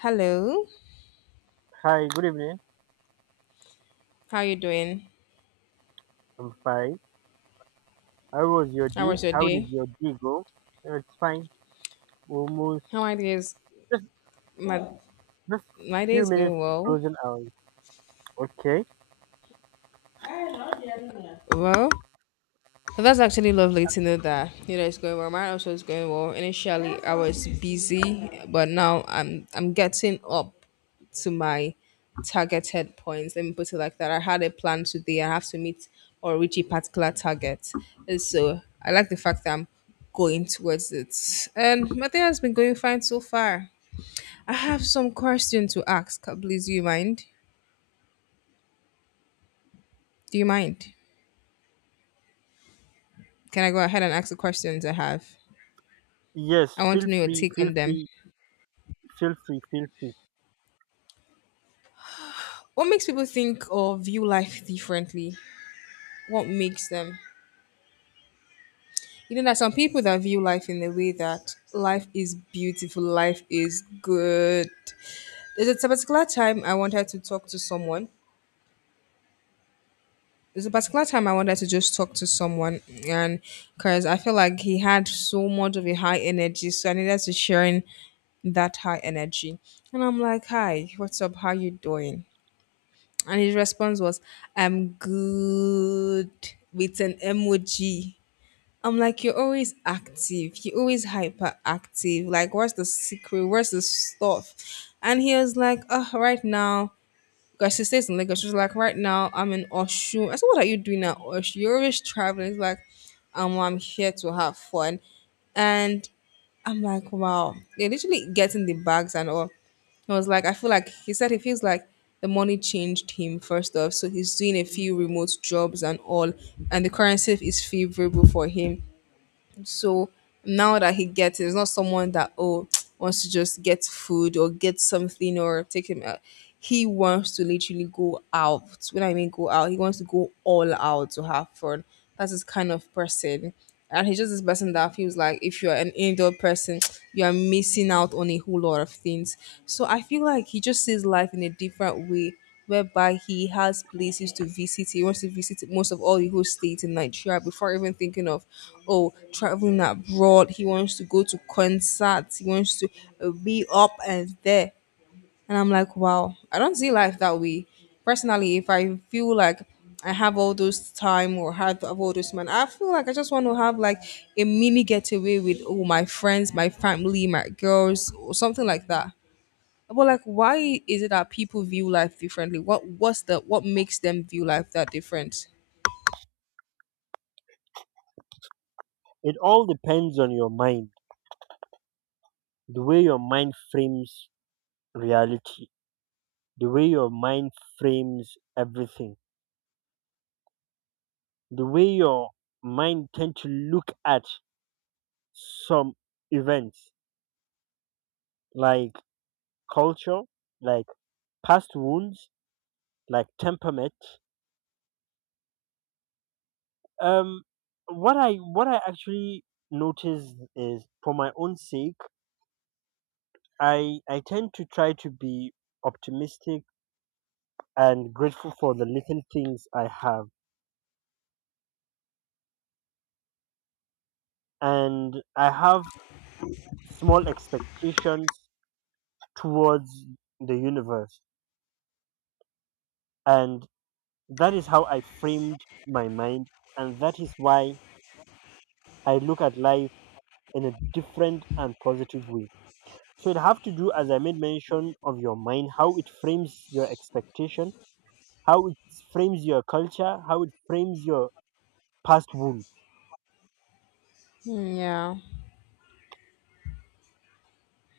Hello, Hi, good evening. how you doing? I'm fine. How was your How day? was your How did day? your day go? It's fine. Almost How my day is just my just my day few is minutes going to well. closing hours. Okay. Well, so that's actually lovely to know that it's going well. Mine also is going well. Initially, I was busy, but now I'm getting up to my targeted points. Let me put it like that. I had a plan today. I have to meet or reach a particular target. And so I like the fact that I'm going towards it, and my day has been going fine so far. I have some question to ask. Please, do you mind? Do you mind? Can I go ahead and ask the questions I have? Yes. I want Feel to know your free. take Feel on them. free. Feel free. Feel free. What makes people think or view life differently? What makes them? You know, there are some people that view life in the way that life is beautiful, life is good. There's a particular time I wanted to talk to someone. There's a particular time I wanted to just talk to someone, and because I feel like he had so much of a high energy, so I needed to share in that high energy. And I'm like, "Hi, what's up? How you doing?" And his response was, "I'm good," with an emoji. I'm like, "You're always active. You're always hyperactive. Like, what's the secret? What's the stuff?" And he was like, "Oh, right now." Because she stays in Lagos. She's like, right now I'm in Oshun. I said, what are you doing at Oshun? You're always traveling. It's like, well, I'm here to have fun. And I'm like, wow. They literally getting the bags and all. I was like, I feel like he said he feels like the money changed him first off. So he's doing a few remote jobs and all, and the currency is favorable for him. So now that he gets it, it's not someone that oh wants to just get food or get something or take him out. He wants to literally go out. When I mean go out, he wants to go all out to have fun. That's his kind of person. And he's just this person that feels like if you're an indoor person, you are missing out on a whole lot of things. So I feel like he just sees life in a different way whereby he has places to visit. He wants to visit most of all the whole state in Nigeria before even thinking of, oh, traveling abroad. He wants to go to concerts. He wants to be up and there. And I'm like, wow, I don't see life that way. Personally, if I feel like I have all those time or have all those man, I feel like I just want to have like a mini getaway with my friends, my family, my girls, or something like that. But like, why is it that people view life differently? What makes them view life that different? It all depends on your mind. The way your mind frames reality. The way your mind frames everything. The way your mind tend to look at some events like culture, like past wounds, like temperament. um what I actually notice is for my own sake, I tend to try to be optimistic and grateful for the little things I have, and I have small expectations towards the universe, and that is how I framed my mind, and that is why I look at life in a different and positive way. So it have to do, as I made mention, of your mind, how it frames your expectation, how it frames your culture, how it frames your past wound. Yeah.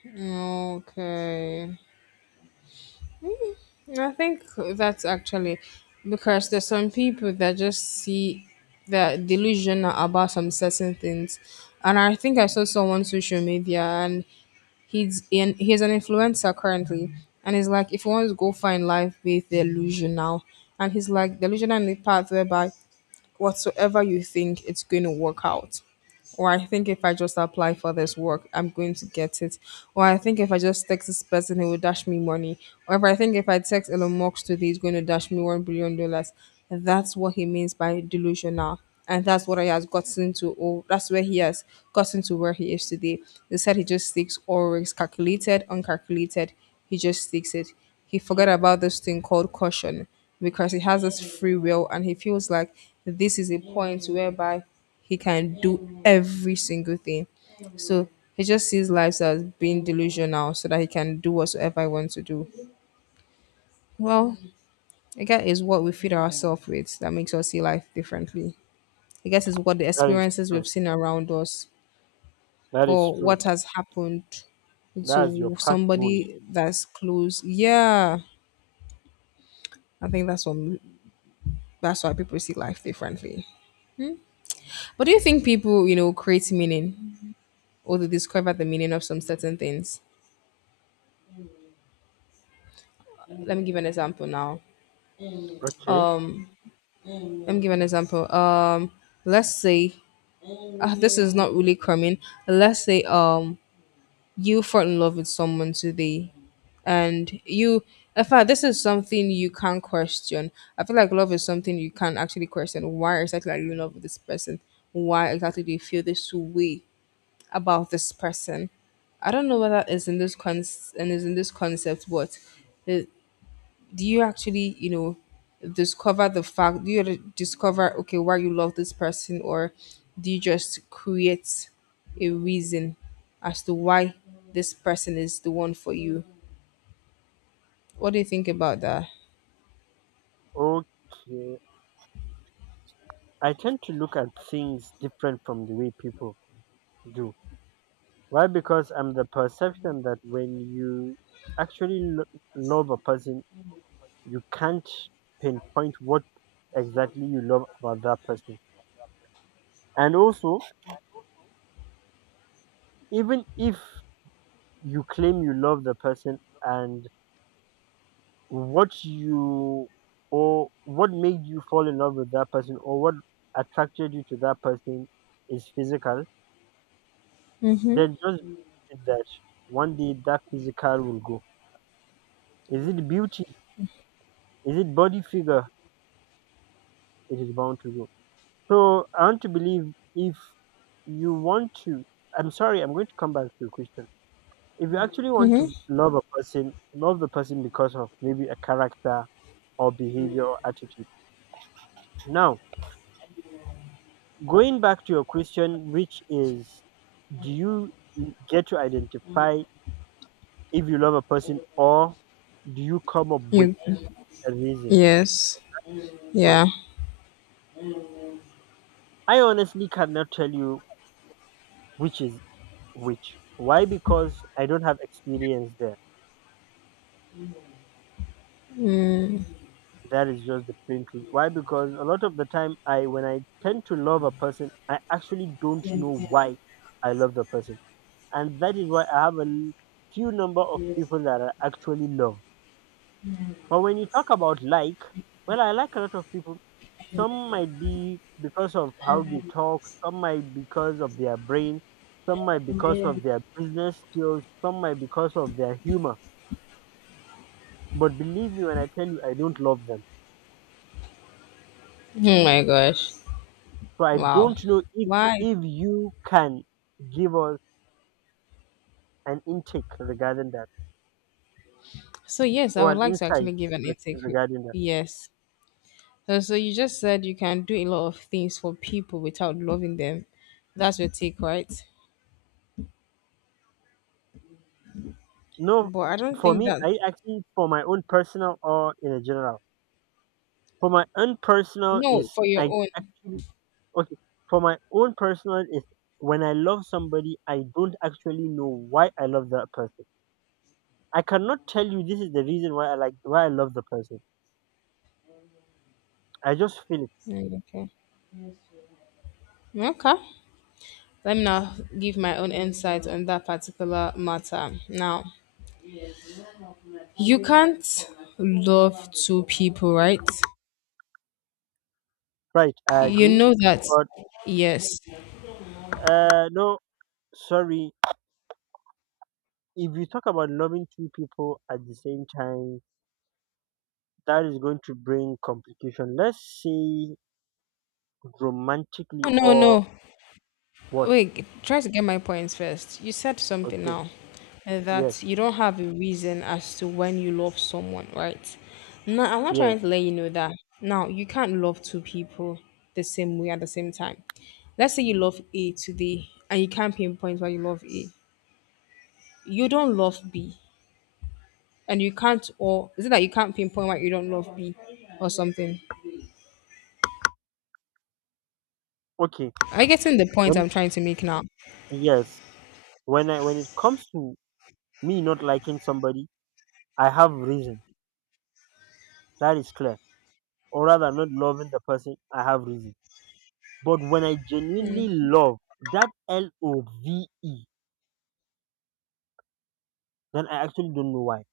Okay. I think that's actually because there's some people that just see they're delusional about some certain things. And I think I saw someone on social media, and he's an influencer currently, and he's like, if you want to go find life, be delusional. And he's like, delusional in the path whereby whatsoever you think it's going to work out, or I think if I just apply for this work I'm going to get it, or I think if I just text this person he will dash me money, or if I think if I text Elon Musk today he's going to dash me $1 billion. That's what he means by delusional, and that's what he has gotten to. Oh, that's where he has gotten to where he is today. They said he just thinks always calculated, uncalculated. He just thinks it. He forgot about this thing called caution because he has this free will and he feels like this is a point whereby he can do every single thing. So he just sees life as being delusional so that he can do whatsoever he wants to do. Well, I guess is what we feed ourselves with that makes us see life differently. I guess it's what the That is experiences true. we've seen around us That is or true. what has happened That is your to past wound. somebody that's close. Yeah, I think that's what that's why people see life differently. But do you think people, you know, create meaning or they discover the meaning of some certain things? Let me give an example now. Okay. Um, Let me give an example. Let's say this is not really coming. Let's say you fall in love with someone today, and you, in fact, this is something you can't question. I feel like love is something you can't actually question. Why exactly are you in love with this person? Why exactly do you feel this way about this person? I don't know whether it's in this con and is in this concept, but it, do you actually, discover the fact, do you discover, okay, why you love this person, or do you just create a reason as to why this person is the one for you? What do you think about that? Okay. I tend to look at things different from the way people do. Why? Because I'm the perception that when you actually lo- love a person, you can't pinpoint what exactly you love about that person. And also, even if you claim you love the person, and what you or what made you fall in love with that person, or what attracted you to that person is physical, Mm-hmm. then just believe that one day that physical will go. Is it beauty? Is it body figure? It is bound to go. So I want to believe, if you want to, I'm sorry, I'm going to come back to your question. If you actually want Mm-hmm. to love a person, love the person because of maybe a character or behavior or attitude. Now, going back to your question, which is, do you get to identify if you love a person, or do you come up with You. a reason? Yes. Good. Yeah. I honestly cannot tell you which is which. Why? Because I don't have experience there. Mm. That is just the plain truth. Why? Because a lot of the time I when I tend to love a person, I actually don't know Oh why I love the person. And that is why I have a few number of people that I actually love. But when you talk about like, well, I like a lot of people. Some might be because of how they talk, some might because of their brain, some might because of their business skills, some might because of their humor. But believe me when I tell you, I don't love them. my gosh. So I Wow. don't know if Why? if you can give us an intake regarding that So yes, I or would an like to insight actually give an ethic. regarding that. Yes. So you just said you can do a lot of things for people without loving them. That's your take, right? No, But I don't for think me, that. I actually, for my own personal or in a general. For my own personal No, is for your I own. actually Okay, for my own personal is, when I love somebody, I don't actually know why I love that person. I cannot tell you this is the reason why I like, why I love the person. I just feel it. Mm, okay. Okay. Let me now give my own insight on that particular matter. Now, you can't love two people, right? Right, I You agree. know that. But Yes. uh no, sorry. If you talk about loving two people at the same time, that is going to bring complication. Let's say romantically No, no. or No. what? Wait, try to get my points first. You said something Okay. now, Yes. that you don't have a reason as to when you love someone, right? No, I'm not Yes. trying to let you know that. Now, you can't love two people the same way at the same time. Let's say you love A today and you can't pinpoint why you love A. You don't love B and you can't, or is it that you can't pinpoint why you don't love B or something? Okay. Are you getting the point When I'm trying to make now? yes. When I when it comes to me not liking somebody, I have reason. That is clear. Or rather, not loving the person. I have reason. But when I genuinely love, that love, then I actually don't know why.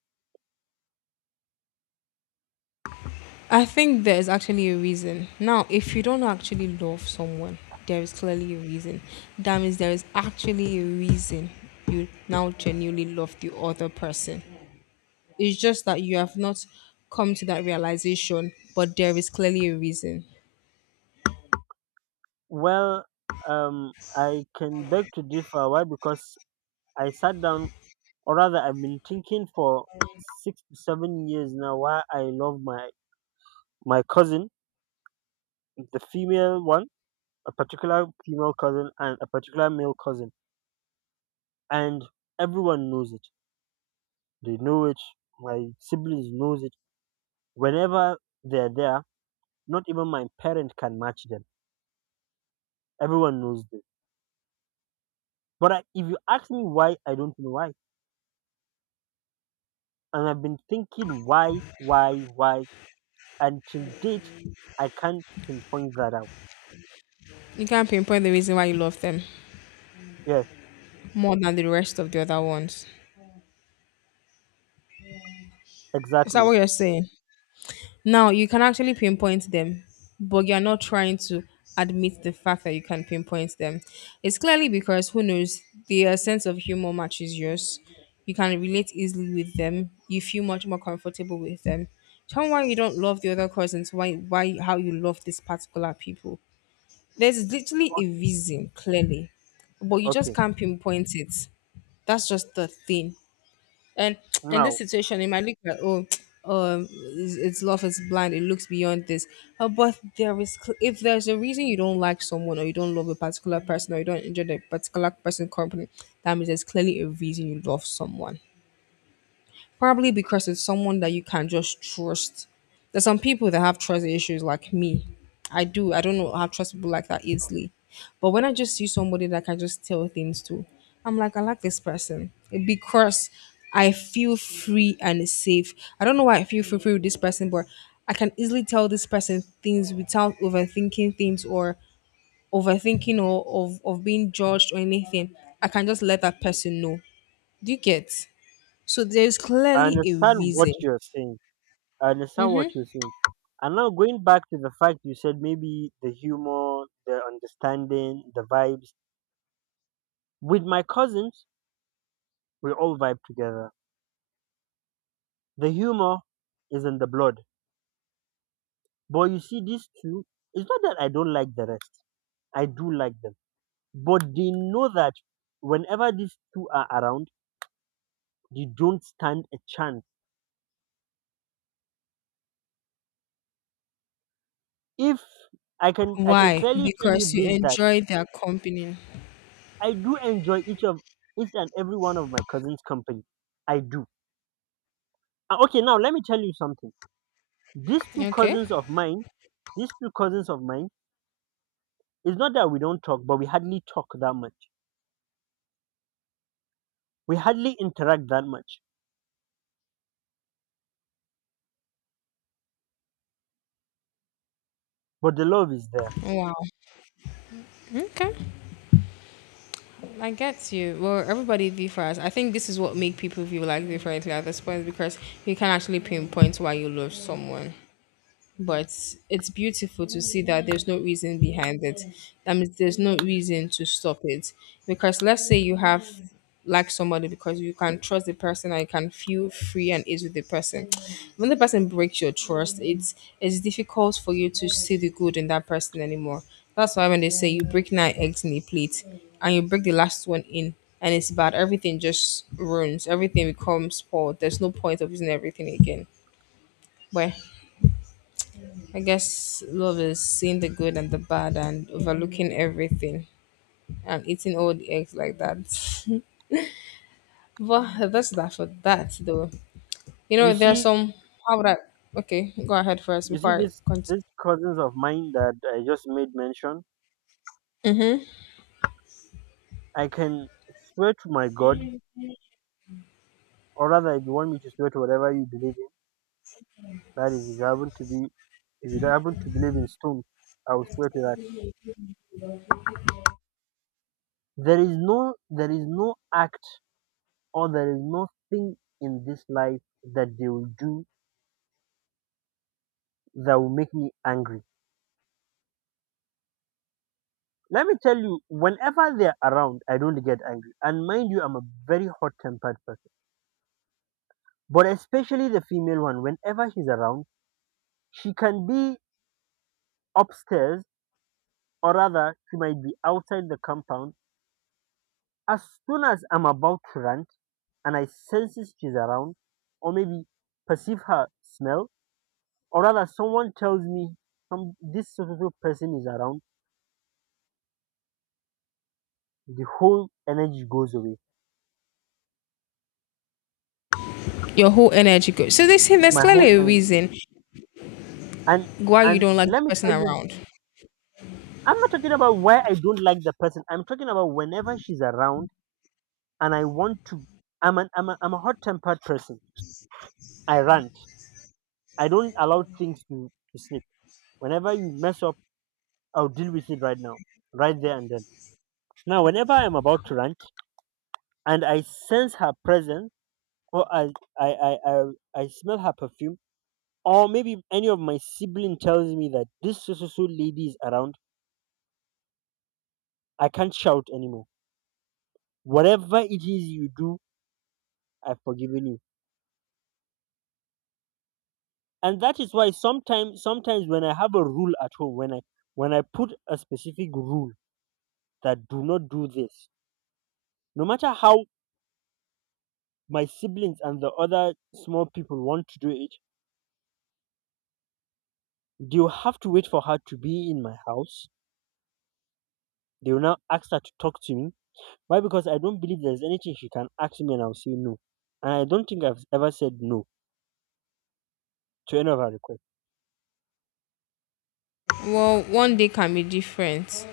I think there is actually a reason. Now, if you don't actually love someone, there is clearly a reason. That means there is actually a reason you now genuinely love the other person. It's just that you have not come to that realization, but there is clearly a reason. Well, I can beg to differ. Why? Because I sat down, or rather, I've been thinking for 6 to 7 years now why I love my cousin, the female one, a particular female cousin, and a particular male cousin, and everyone knows it. They know it. My siblings knows it whenever they're there, not even my parent can match them. Everyone knows this. But if you ask me why, I don't know why. And I've been thinking why, why. Until date, I can't pinpoint that out. You can't pinpoint the reason why you love them Yes, more than the rest of the other ones. Is that exactly. what you're saying? Now you can actually pinpoint them, but you're not trying to admit the fact that you can pinpoint them. It's clearly because who knows, their sense of humor matches yours. You can relate easily with them. You feel much more comfortable with them. Tell me why you don't love the other cousins, why, how you love this particular people. There's literally a Okay. reason, clearly. But you just Okay. can't pinpoint it. That's just the thing. And in this Now, situation, it might look like, oh, it's love is blind. It looks beyond this. But if there's a reason you don't like someone or you don't love a particular person or you don't enjoy that particular person company, that means there's clearly a reason you love someone. Probably because it's someone that you can just trust. There's some people that have trust issues like me. I do. I don't know how trust people like that easily. But when I just see somebody that I can just tell things to, I'm like, I like this person because I feel free and safe. I don't know why I feel free with this person, but I can easily tell this person things without overthinking things or overthinking or of being judged or anything. I can just let that person know. Do you get? So there's I clearly a understand what reason. you're saying. I understand what you're saying. And now going back to the fact you said maybe the humor, the understanding, the vibes. With my cousins, we all vibe together. The humor is in the blood. But you see, these two, it's not that I don't like the rest. I do like them. But they know that whenever these two are around, they don't stand a chance. If I can I can Why? clearly tell you Because you this, that enjoy their company. I do enjoy each and every one of my cousins' company. I do. Ah, okay, now let me tell you something. These two Okay. cousins of mine, these two cousins of mine, it's not that we don't talk, but we hardly talk that much. We hardly interact that much. But the love is there. Wow. Okay. I get you. Well, everybody differs. I think this is what make people feel like differently at this point because you can actually pinpoint why you love someone. But it's beautiful to see that there's no reason behind it. That means there's no reason to stop it. Because let's say you have like somebody because you can trust the person and you can feel free and easy with the person. When the person breaks your trust, it's difficult for you to see the good in that person anymore. That's why when they say you break nine eggs in a plate and you break the last one in and it's bad, everything just ruins. Everything becomes spoiled. There's no point of using everything again. Where, I guess, love is seeing the good and the bad and overlooking everything and eating all the eggs like that. But that's that for that though. You There's see, some how would I okay, go ahead first You see before I this continue. these cousins of mine that I just made mention. Mm-hmm. I can swear to my God, or rather, if you want me to swear to whatever you believe in, that is, if you happen to be, if you happen to believe in stone, I will swear to that. There is no act, or there is no thing in this life that they will do that will make me angry. Let me tell you, whenever they're around, I don't get angry. And mind you, I'm a very hot-tempered person. But especially the female one, whenever she's around. She can be upstairs, or rather, she might be outside the compound. As soon as I'm about to rant and I senses she's around, or maybe perceive her smell, or rather, someone tells me some this specific person is around, the whole energy goes away. Your whole energy goes. So they say there's My whole clearly a energy. reason and why you and don't like let the me person tell you, around. I'm not talking about why I don't like the person. I'm talking about whenever she's around and I want to. I'm a hot tempered person. I rant. I don't allow things to slip. Whenever you mess up, I'll deal with it right now, right there and then. Now, whenever I'm about to rant and I sense her presence, or I, I, I, I smell her perfume, or maybe any of my sibling tells me that this so so so lady is around, I can't shout anymore. Whatever it is you do, I've forgiven you. And that is why sometimes when I have a rule at home, when I put a specific rule that do not do this, no matter how my siblings and the other small people want to do it, they will have to wait for her to be in my house. They will now ask her to talk to me. Why? Because I don't believe there's anything she can ask me and I'll say no. And I don't think I've ever said no to any of her requests. Well, one day can be different.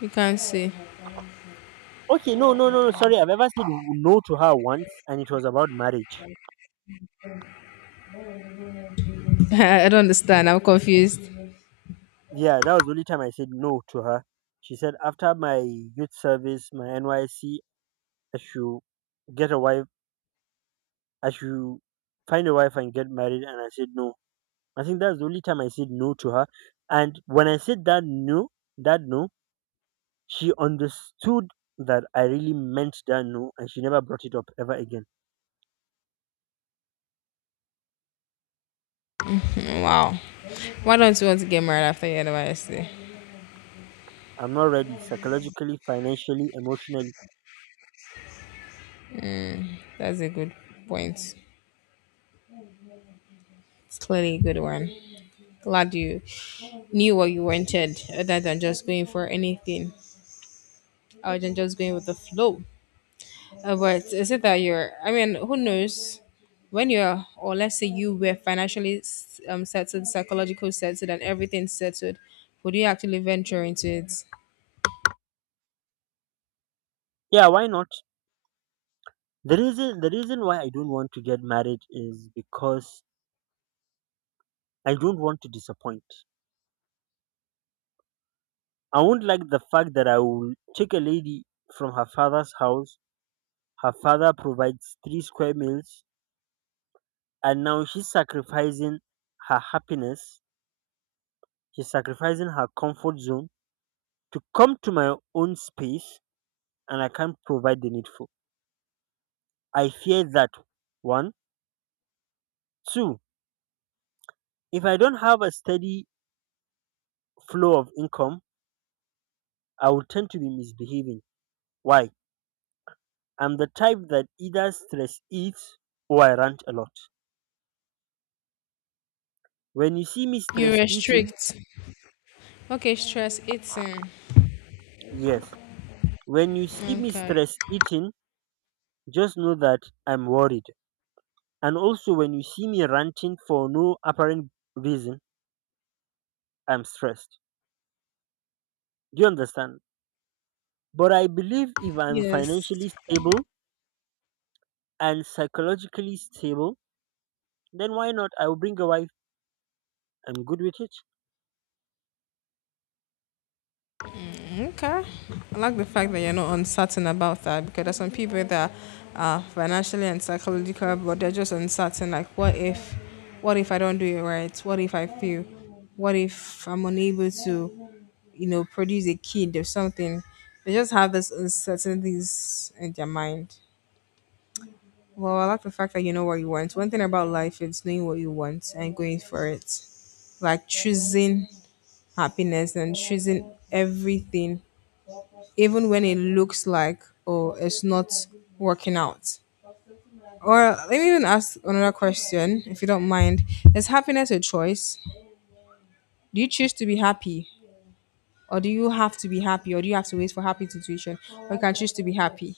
You can't say. Okay, no, no, no, no. Sorry, I've ever said no to her once, and it was about marriage. I don't understand. I'm confused. Yeah, that was the only time I said no to her. She said after my youth service, my NYC, I should get a wife. I should find a wife and get married. And I said no. I think that's the only time I said no to her. And when I said that no, that no, she understood that I really meant that no, and she never brought it up ever again. Wow. Why don't you want to get married after your anniversary? I'm not ready psychologically, financially, emotionally. That's a good point. It's clearly a good one. Glad you knew what you wanted other than just going for anything other than just going with the flow. But is it that you're, I mean, who knows? When you're, or let's say you were financially settled, psychological settled, and everything settled, would you actually venture into it? Yeah, why not? The reason why I don't want to get married is because I don't want to disappoint. I won't like the fact that I will take a lady from her father's house, her father provides three square meals, and now she's sacrificing her happiness. She's sacrificing her comfort zone to come to my own space, and I can't provide the needful. I fear that. One. Two. If I don't have a steady flow of income, I will tend to be misbehaving. Why? I'm the type that either stress eats or I rant a lot. When you see me You stress eating, restrict. Okay, stress eating. yes. When you see me Okay. stress eating, just know that I'm worried. And also, when you see me ranting for no apparent reason, I'm stressed. Do you understand? But I believe if I'm Yes. financially stable and psychologically stable, then why not? I will bring a wife. I'm good with it Okay. I like the fact that you're not uncertain about that because there's some people that are financially and psychological, but they're just uncertain. Like, what if I don't do it right? What if I fail? What if I'm unable to, produce a kid or something? They just have these uncertainties in their mind. Well, I like the fact that you know what you want. One thing about life is knowing what you want and going for it, like choosing happiness and choosing everything even when it looks like, oh, it's not working out. Or let me even ask another question, if you don't mind: is happiness a choice? Do you choose to be happy, or do you have to be happy, or do you have to wait for happy situation, or you can choose to be happy?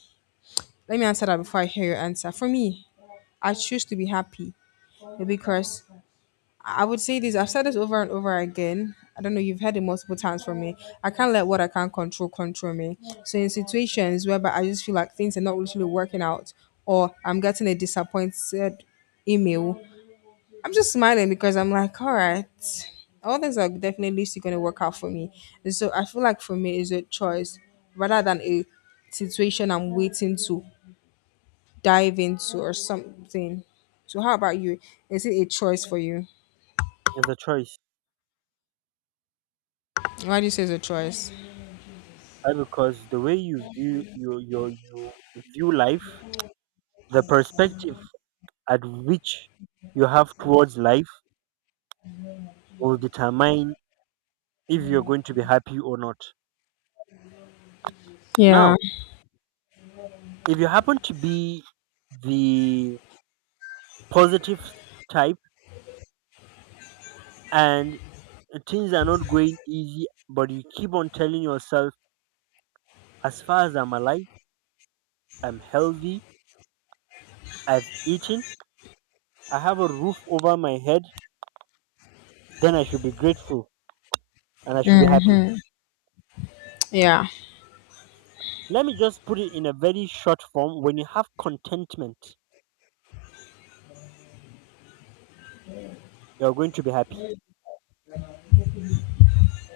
Let me answer that before I hear your answer for me. I choose to be happy because I would say this. I've said this over and over again. I don't know. You've heard it multiple times from me. I can't let what I can't control control me. So in situations whereby I just feel like things are not literally working out, or I'm getting a disappointed email, I'm just smiling because I'm like, all right, all things are definitely still going to work out for me. And so I feel like for me it's a choice rather than a situation I'm waiting to dive into or something. So how about you? Is it a choice for you? as a choice. Why do you say it's a choice? Why? Because the way you view your you view life, the perspective at which you have towards life will determine if you're going to be happy or not. Yeah, Now, if you happen to be the positive type, and things are not going easy, but you keep on telling yourself, as far as I'm alive, I'm healthy, I've eaten, I have a roof over my head, then I should be grateful and I should be happy. yeah. Let me just put it in a very short form. When you have contentment, you're going to be happy.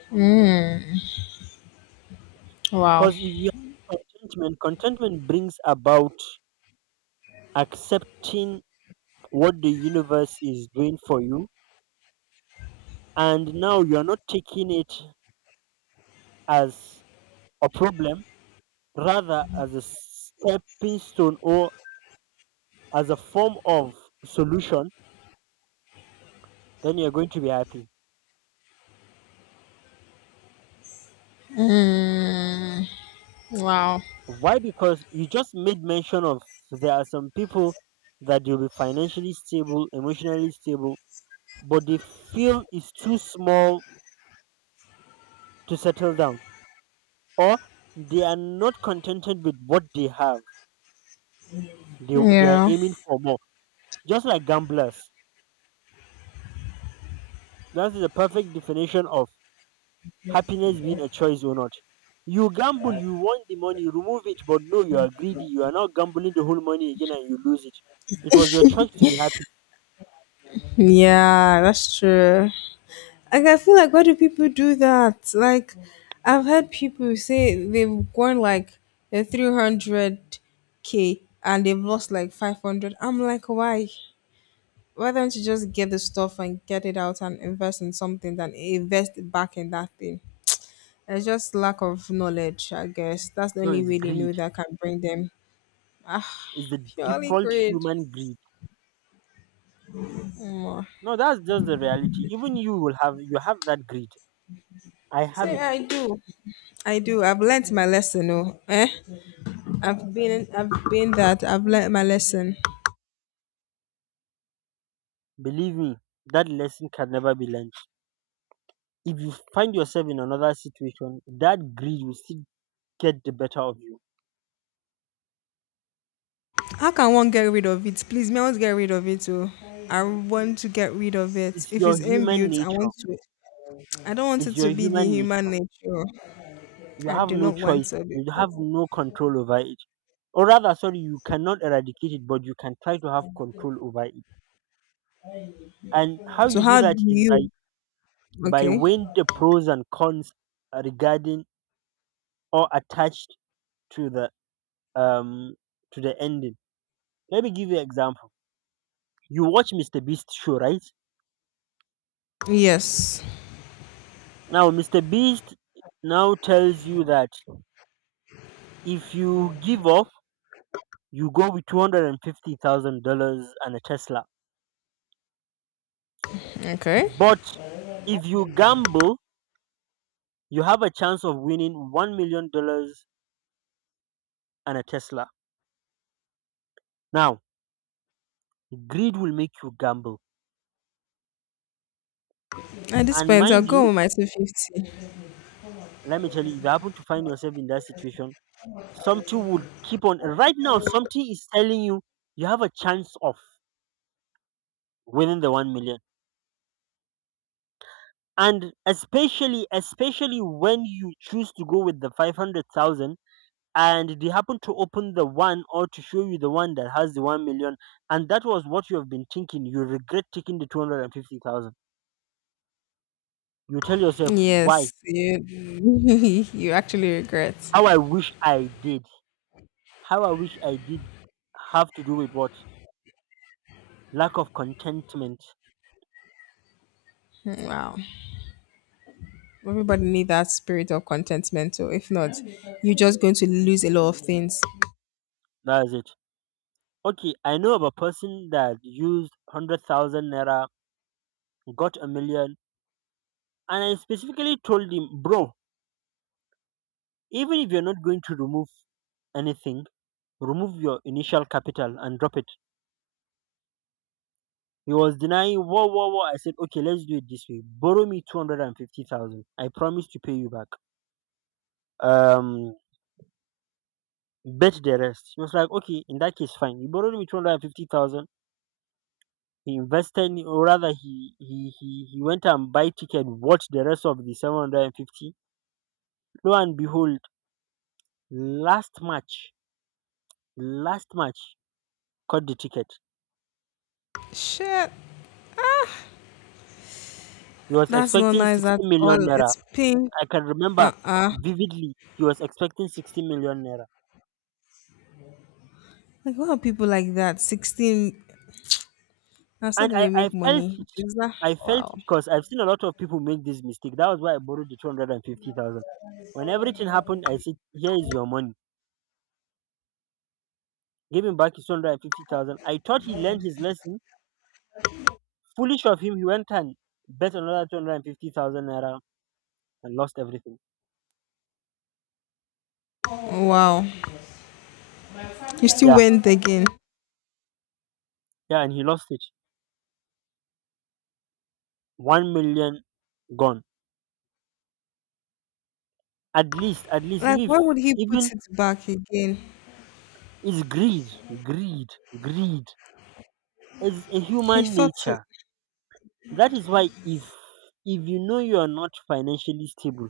Mm. Wow, Because if you have contentment, contentment brings about accepting what the universe is doing for you, and now you're not taking it as a problem, rather as a stepping stone or as a form of solution, then you're going to be happy. wow. Why? Because you just made mention of there are some people that you'll be financially stable, emotionally stable, but they feel is too small to settle down, or they are not contented with what they have. They are Yeah, aiming for more, just like gamblers. That is the perfect definition of happiness being a choice or not. You gamble, you want the money, remove it, but no, you are greedy. You are not gambling the whole money again and you lose it. It was your choice to be happy. yeah, that's true. Like, I feel like, why do people do that? Like, I've heard people say they've gone like a 300k and they've lost like 500. I'm like, why? Why don't you just get the stuff and get it out and invest in something than invest it back in that thing? It's just lack of knowledge, I guess. That's the No, only it's way they greed. know that can bring them. Ah, Is the purely default greed. human greed. Mm. No, that's just the reality. Even you will have you have that greed. I have Say it. I do. I do. I've learnt my lesson, oh. Eh? I've been that. I've learnt my lesson. Believe me, that lesson can never be learned. If you find yourself in another situation, that greed will still get the better of you. How can one get rid of it? Please, me, I want to get rid of it oh. I want to get rid of it. It's If your it's human inbuilt, I nature. want to. I don't want it It's your to be the human human nature. nature. You I have do no not choice. want to You have because no control over it. Or rather, sorry, you cannot eradicate it, but you can try to have control over it. And how so you do how do that is by you, by okay? weighing the pros and cons regarding or attached to the um to the ending. Let me give you an example. You watch Mr. Beast show, right? Yes. Now Mr. Beast now tells you that if you give up, you go with $250,000 and a Tesla. Okay. But if you gamble, you have a chance of winning $1 million and a Tesla. Now, greed will make you gamble. At this And point I'll mind go you, with my 250. let me tell you, if you happen to find yourself in that situation, something would keep on right now something is telling you you have a chance of winning the 1 million, and especially when you choose to go with the 500,000 and they happen to open the one or to show you the one that has the 1 million, and that was what you have been thinking. You regret taking the 250,000. You tell yourself, why? Yes. You, you actually regret. How I wish I did how I wish I did Have to do with what? Lack of contentment. Wow. Everybody need that spirit of contentment. So if not, you're just going to lose a lot of things. That's it. Okay, I know of a person that used 100,000 naira, got a million, and I specifically told him, bro, even if you're not going to remove anything, remove your initial capital and drop it. He was denying, whoa, whoa, whoa. I said, okay, let's do it this way. Borrow me 250,000. I promise to pay you back. Um, Bet the rest. He was like, okay, in that case, fine. He borrowed me 250,000. He invested, or rather, he went and buy ticket, watched the rest of the 750. Lo and behold, last match, last match, got the ticket. Shit. He was That's not expecting nice at 60 all. million naira. It's pain. I can remember Uh-uh. vividly, he was expecting 60 million naira. Like what are people like that? 16. That's how And do I, they I make felt money? it. Is that I felt wow. it because I've seen a lot of people make this mistake. That was why I borrowed the 250,000. When everything happened, I said, here is your money. Give him back his 250,000. I thought he learned his lesson. Foolish of him, he went and bet another 250,000 naira and lost everything. Wow. He still Yeah, went again. yeah, and he lost it. 1 million gone. At least Like if why would he put even, it back again? it's greed. Greed. Greed is a He human thought it nature. That is why if you know you are not financially stable,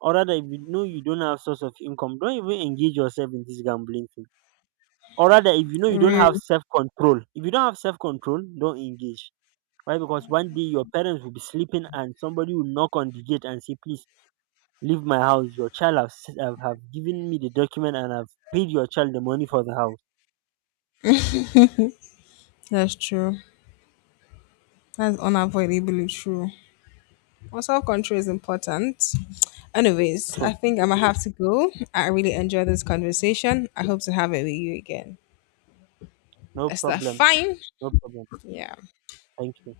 or rather if you know you don't have source of income, don't even engage yourself in this gambling thing. Or rather, if you know you don't have real. self-control, if you don't have self-control, don't engage. Why? Because one day your parents will be sleeping and somebody will knock on the gate and say, please leave my house, your child have given me the document and I've paid your child the money for the house. That's true. That's unavoidably true. Well, self control is important. Anyways, True. I think I'm gonna have to go. I really enjoyed this conversation. I hope to have it with you again. No Is that problem. fine? No problem. Yeah. Thank you.